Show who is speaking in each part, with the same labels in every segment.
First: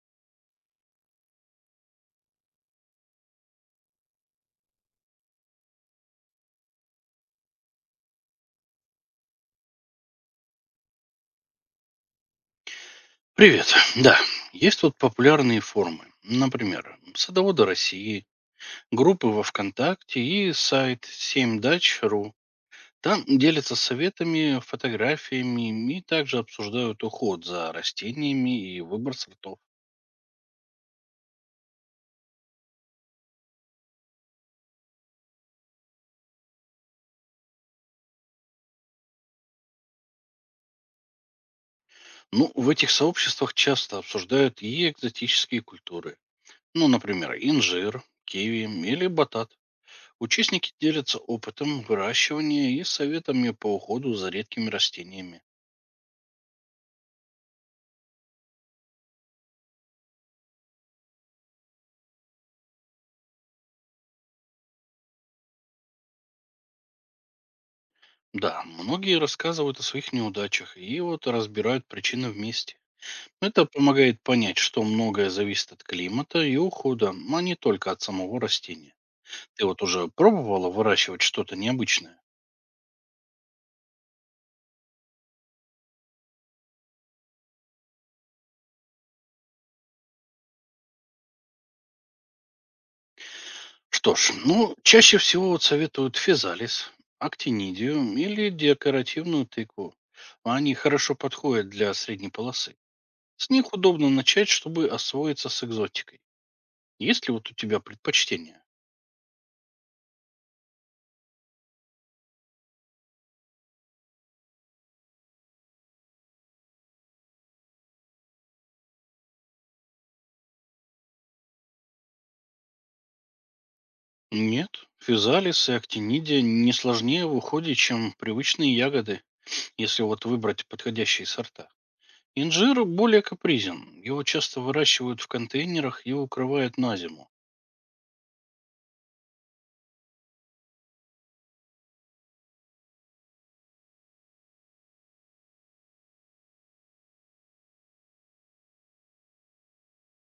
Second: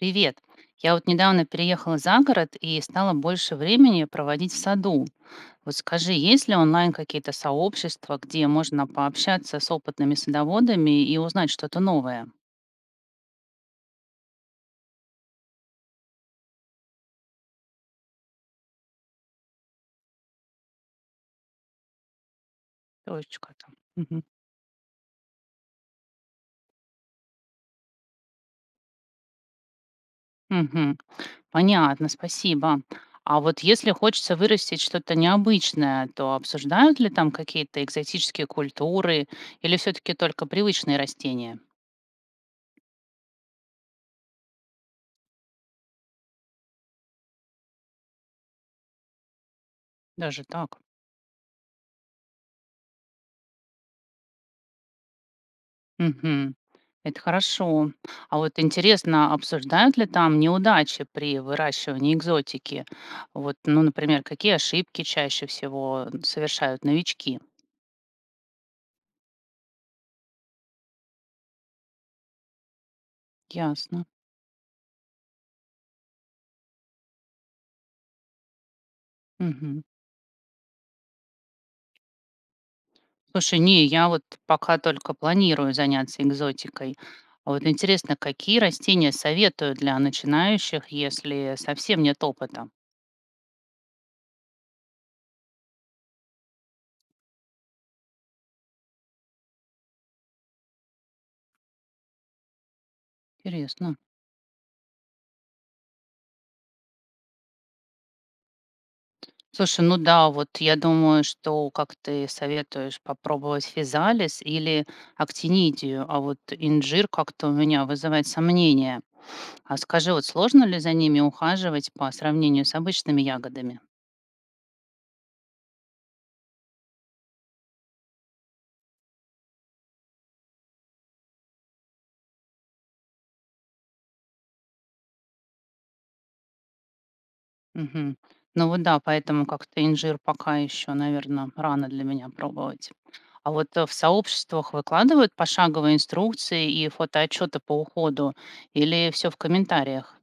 Speaker 1: Привет. Я вот недавно переехала за город и стала больше времени проводить в саду. Вот скажи, есть ли онлайн какие-то сообщества, где можно пообщаться с опытными садоводами и узнать что-то новое?
Speaker 2: Привет. Да, есть тут популярные форумы. Например, «Садоводы России», группы во ВКонтакте и сайт 7дач.ру. Там
Speaker 1: Точка
Speaker 2: делятся
Speaker 1: там. Мгм.
Speaker 2: советами, фотографиями и также обсуждают уход за растениями и выбор сортов.
Speaker 1: Мгм. Понятно, спасибо. А вот если хочется вырастить что-то необычное, то обсуждают ли там какие-то экзотические культуры или все-таки только привычные растения?
Speaker 2: Ну, в этих сообществах часто обсуждают и экзотические культуры. Ну, например, инжир, киви или батат.
Speaker 1: Даже
Speaker 2: Участники
Speaker 1: так.
Speaker 2: делятся опытом выращивания и советами по уходу за редкими растениями.
Speaker 1: Мгм. Это хорошо. А вот интересно, а обсуждают ли там неудачи при выращивании экзотики? Вот, ну, например, какие ошибки чаще всего совершают новички?
Speaker 2: Да, многие рассказывают о своих неудачах и вот разбирают причины вместе. Это
Speaker 1: Ясно.
Speaker 2: помогает понять, что многое зависит от климата и ухода, а не только от самого растения. Ты вот
Speaker 1: Мгм.
Speaker 2: уже пробовала выращивать что-то необычное?
Speaker 1: Слушай, не, я вот пока только планирую заняться экзотикой. А вот интересно, какие растения советую для начинающих, если совсем нет опыта?
Speaker 2: Что ж, ну, чаще всего вот советуют физалис, актинидию или декоративную тыкву. Они хорошо подходят для средней полосы. С них
Speaker 1: Интересно.
Speaker 2: удобно начать, чтобы освоиться с экзотикой. Есть ли вот у тебя предпочтение?
Speaker 1: Слушай, ну да, вот я думаю, что, как ты советуешь, попробовать физалис или актинидию, а вот инжир как-то у меня вызывает сомнения. А скажи, вот сложно ли за ними ухаживать по сравнению с обычными ягодами?
Speaker 2: Нет, физалис и актинидия не сложнее в уходе, чем привычные ягоды, если вот выбрать подходящие сорта. Инжир более капризен. Его часто выращивают в контейнерах и укрывают на зиму.
Speaker 1: Мгм. Ну вот да, поэтому как-то инжир пока еще, наверное, рано для меня пробовать. А вот в сообществах выкладывают пошаговые инструкции и фотоотчеты по уходу или все в комментариях?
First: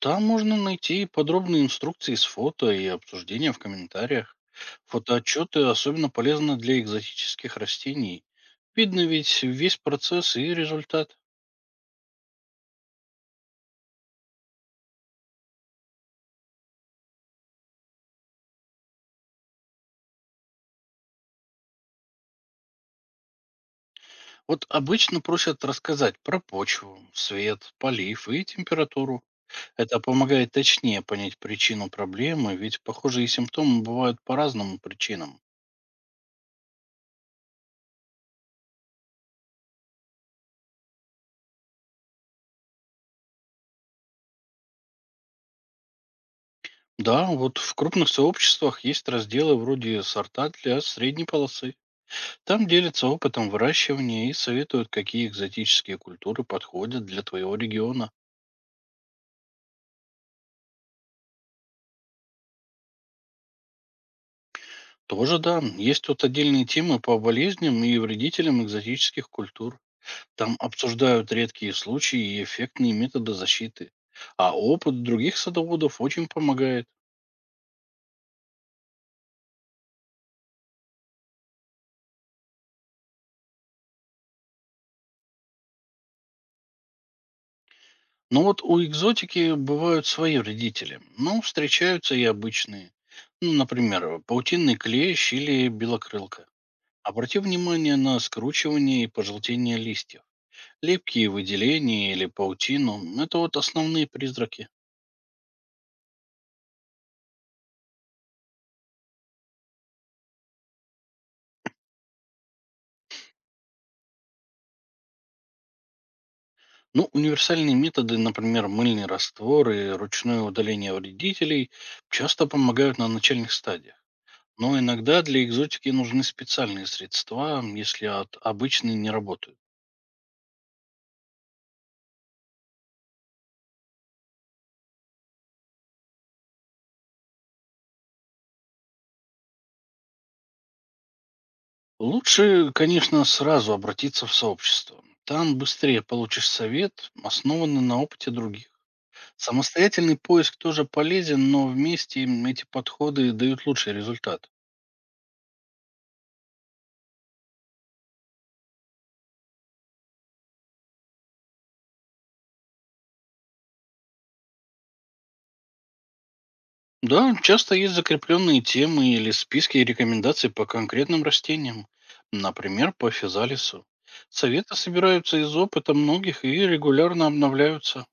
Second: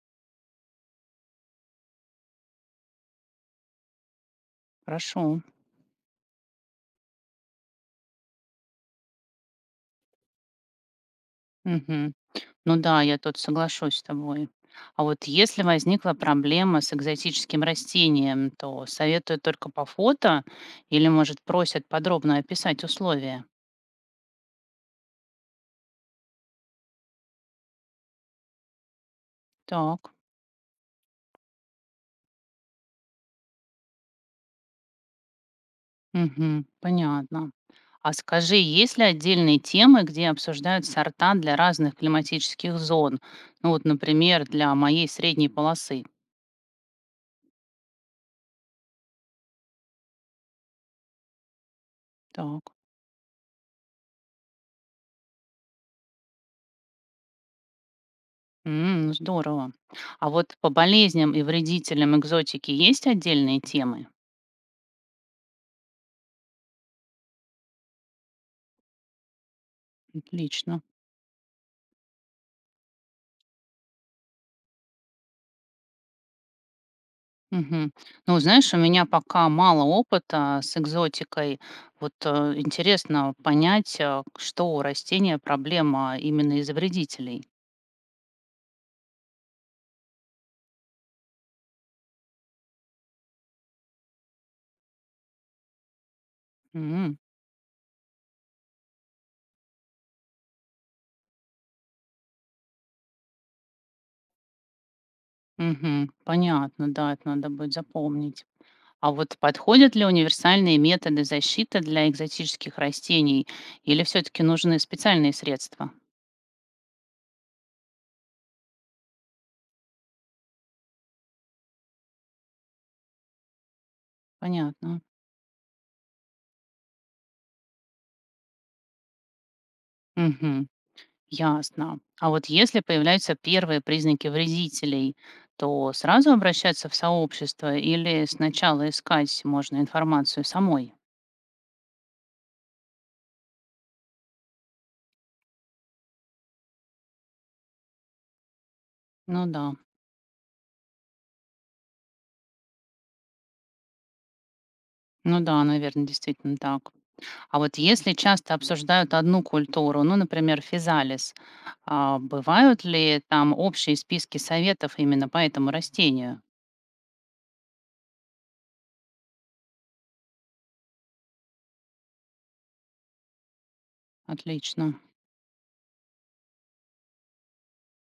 Speaker 2: Там можно найти и подробные инструкции с фото и обсуждения в комментариях.
Speaker 1: Прошу.
Speaker 2: Фотоотчеты особенно полезны для экзотических растений. Видно ведь весь процесс и результат.
Speaker 1: Мгм. Ну да, я тут соглашусь с тобой. А вот если возникла проблема с экзотическим растением, то советуют только по фото или, может, просят подробно описать условия?
Speaker 2: Вот обычно просят рассказать про почву, свет, полив и температуру. Это
Speaker 1: Так,
Speaker 2: помогает точнее понять причину проблемы, ведь похожие симптомы бывают по разным причинам.
Speaker 1: мгм, понятно. А скажи, есть ли отдельные темы, где обсуждают сорта для разных климатических зон? Ну вот, например, для моей средней полосы.
Speaker 2: Да, вот в крупных сообществах есть разделы вроде сорта для средней полосы. Там
Speaker 1: Так,
Speaker 2: делятся опытом выращивания и советуют, какие экзотические культуры подходят для твоего региона.
Speaker 1: м, здорово. А вот по болезням и вредителям экзотики есть отдельные темы?
Speaker 2: Тоже да, есть тут отдельные темы по болезням и вредителям экзотических культур. Там
Speaker 1: Отлично.
Speaker 2: обсуждают редкие случаи и эффектные методы защиты. А опыт других садоводов очень помогает.
Speaker 1: Мгм. Ну, вот знаешь, у меня пока мало опыта с экзотикой. Вот э, интересно понять, что у растения проблема именно из-за вредителей.
Speaker 2: Ну вот у экзотики бывают свои вредители, но встречаются и обычные. Ну, например, паутинный клещ или белокрылка.
Speaker 1: М,
Speaker 2: Обрати внимание на скручивание и пожелтение листьев. Лепкие выделения или паутину– это вот основные призраки.
Speaker 1: мгм. Понятно, да, это надо будет запомнить. А вот подходят ли универсальные методы защиты для экзотических растений, или все-таки нужны специальные средства?
Speaker 2: Ну, универсальные методы, например, мыльный раствор и ручное удаление вредителей, часто помогают на начальных стадиях. Но
Speaker 1: Понятно.
Speaker 2: иногда для экзотики нужны специальные средства, если от обычной не работают.
Speaker 1: Мгм. Ясно. А вот если появляются первые признаки вредителей, то сразу обращаться в сообщество или сначала искать можно информацию самой?
Speaker 2: Лучше, конечно, сразу обратиться в сообщество. Там быстрее получишь совет, основанный на опыте других.
Speaker 1: Ну да.
Speaker 2: Самостоятельный поиск тоже полезен, но вместе им эти подходы дают лучший результат.
Speaker 1: Ну да, наверное, действительно так. А вот если часто обсуждают одну культуру, ну, например, физалис, а бывают ли там общие списки советов именно по этому растению?
Speaker 2: Да, часто есть закрепленные темы или списки рекомендаций по конкретным растениям, например, по физалису. Советы
Speaker 1: Отлично.
Speaker 2: собираются из опыта многих и регулярно обновляются.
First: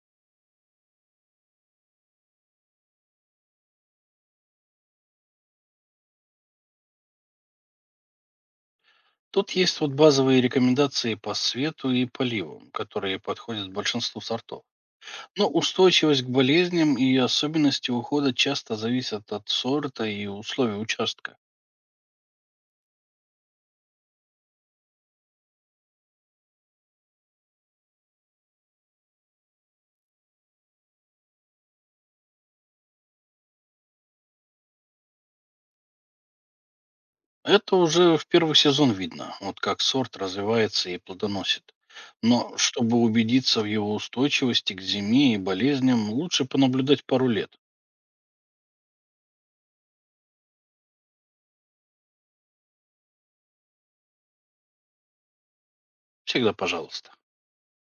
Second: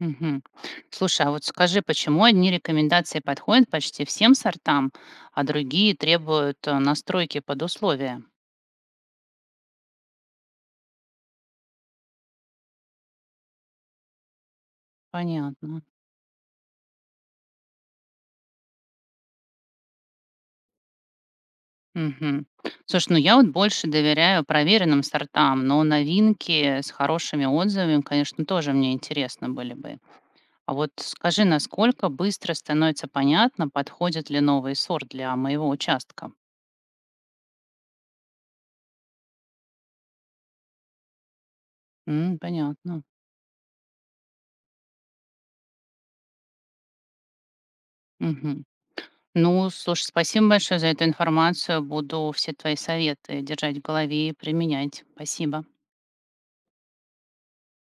Speaker 1: Мгм. Слушай, а вот скажи, почему одни рекомендации подходят почти всем сортам, а другие требуют настройки под условия?
Speaker 2: Тут есть вот базовые рекомендации по свету и поливу, которые подходят большинству сортов. Но
Speaker 1: Понятно.
Speaker 2: устойчивость к болезням и особенности ухода часто зависят от сорта и условий участка.
Speaker 1: Мгм. Слушай, ну я вот больше доверяю проверенным сортам, но новинки с хорошими отзывами, конечно, тоже мне интересно были бы. А вот скажи, насколько быстро становится понятно, подходит ли новый сорт для моего участка?
Speaker 2: Это уже в первый сезон видно, вот как сорт развивается и плодоносит.
Speaker 1: М,
Speaker 2: Но чтобы
Speaker 1: понятно.
Speaker 2: убедиться в его устойчивости к зиме и болезням, лучше понаблюдать пару лет.
Speaker 1: Мгм. Ну, слушай, спасибо большое за эту информацию. Буду все твои советы держать в голове и применять. Спасибо.
Speaker 2: Всегда пожалуйста.